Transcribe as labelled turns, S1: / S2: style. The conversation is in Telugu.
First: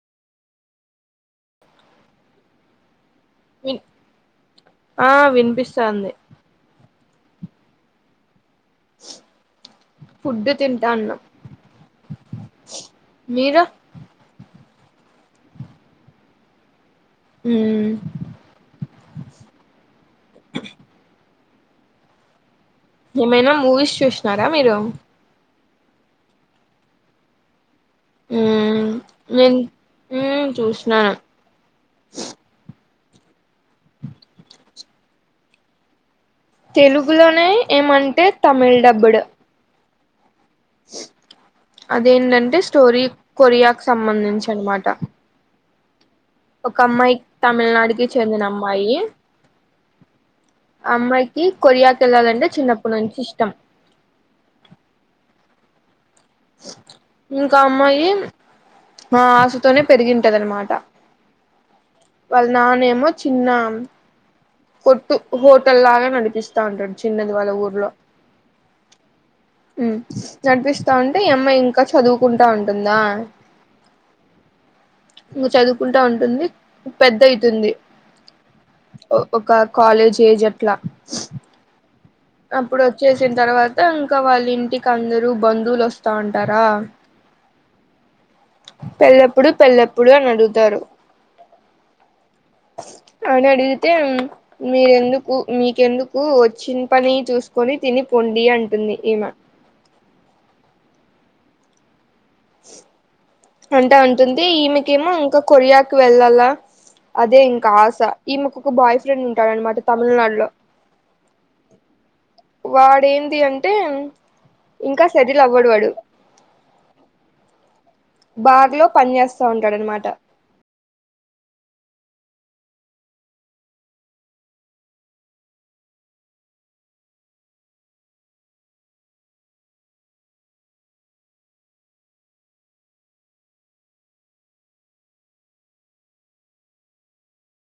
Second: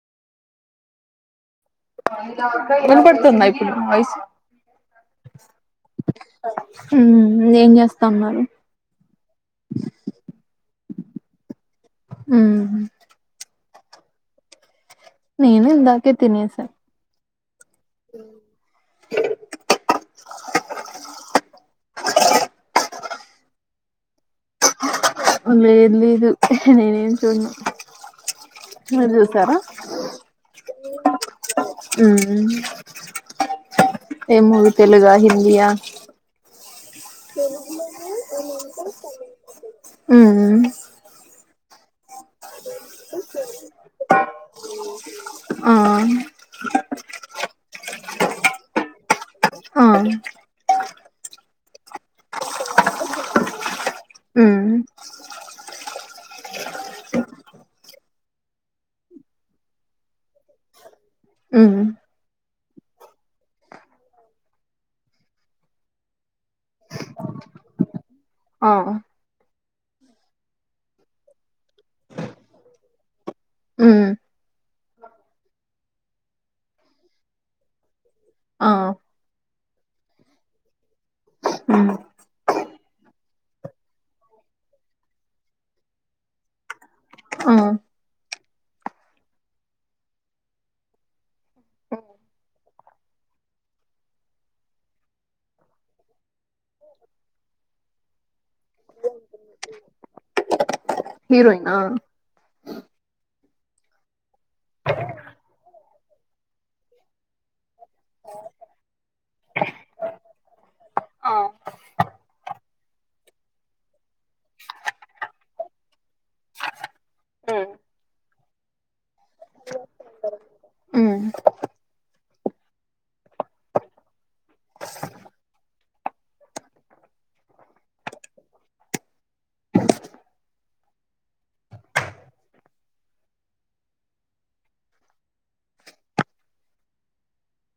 S1: వినపడుతుంద ఇప్పుడు నా వయసు
S2: వినిపిస్తుంది
S1: హ్మ్ ఏం చేస్తా ఉన్నారు
S2: ఫుడ్డు తింటా ఉన్నం
S1: ఉమ్
S2: మీరు
S1: నేను ఇందాకే తనేసా
S2: హ్మ్ ఏమైనా మూవీస్ చూసినారా మీరు
S1: ఒళ్ళలే ఇర్లి ఇదు నేనం చుడాను
S2: మ్మ్
S1: మీరు చూసారా
S2: నేను మ్మ్ చూసినాను
S1: ఏ మూవీ తెలుగ హిందీయా
S2: తెలుగులోనే ఏమంటే తమిళ్ డబ్బుడు
S1: మ్మ్
S2: అదేంటంటే స్టోరీ కొరియాకి సంబంధించి అనమాట
S1: అ
S2: ఒక అమ్మాయి తమిళనాడుకి చెందిన అమ్మాయి
S1: అ
S2: అమ్మాయికి కొరియాకి వెళ్ళాలంటే చిన్నప్పటి నుంచి ఇష్టం
S1: ఉమ్
S2: ఇంకా అమ్మాయి ఆ ఆశతోనే పెరిగింటదనమాట
S1: ఉమ్
S2: వాళ్ళ నానేమో చిన్న కొట్టు హోటల్ లాగా నడిపిస్తా ఉంటాడు చిన్నది వాళ్ళ ఊర్లో
S1: ఆ
S2: మ్మ్ నడిపిస్తస్తా ఉండి అతే అమ్మాయి ఇంకా చదువుకుంటా ఉంటుందా
S1: ఉమ్
S2: ఇ చదువుకుంటా ఉంటుంది పెద్ద అయితుంది
S1: ఆ
S2: ఒక కాలేజ్ ఏజ్ అట్లా
S1: ఉమ్
S2: అప్పుడు వచ్చేసిన తర్వాత ఇంకా వాళ్ళ ఇంటికి అందరుూ బంధువులు వస్తా ఉంటారా
S1: ఆ
S2: పెల్లప్పుడు పెల్లప్పుడు అని అడుగుతారు అ అని అడిగితే మీరెందుకు మీకెందుకు వచ్చిన పని చూసుకొని తిని పండి అంటుంది ఈమె
S1: హీరోయినా
S2: అంటా ఉంటుంది ఈమెకేమో ఇంకా కొరియా వెళ్ళాలా అదే ఇంకా ఈ మాకు ఒక బాయ్ ఫ్రెండ్ ఉంటాడు అనమాట తమిళనాడులో
S1: ఆ
S2: వాడేంటి అంటే ఇంకా సెటిల్ అవ్వడు వాడు
S1: హ్మ్
S2: బార్లో పని చేస్తా ఉంటాడనమాట
S1: ఉమ్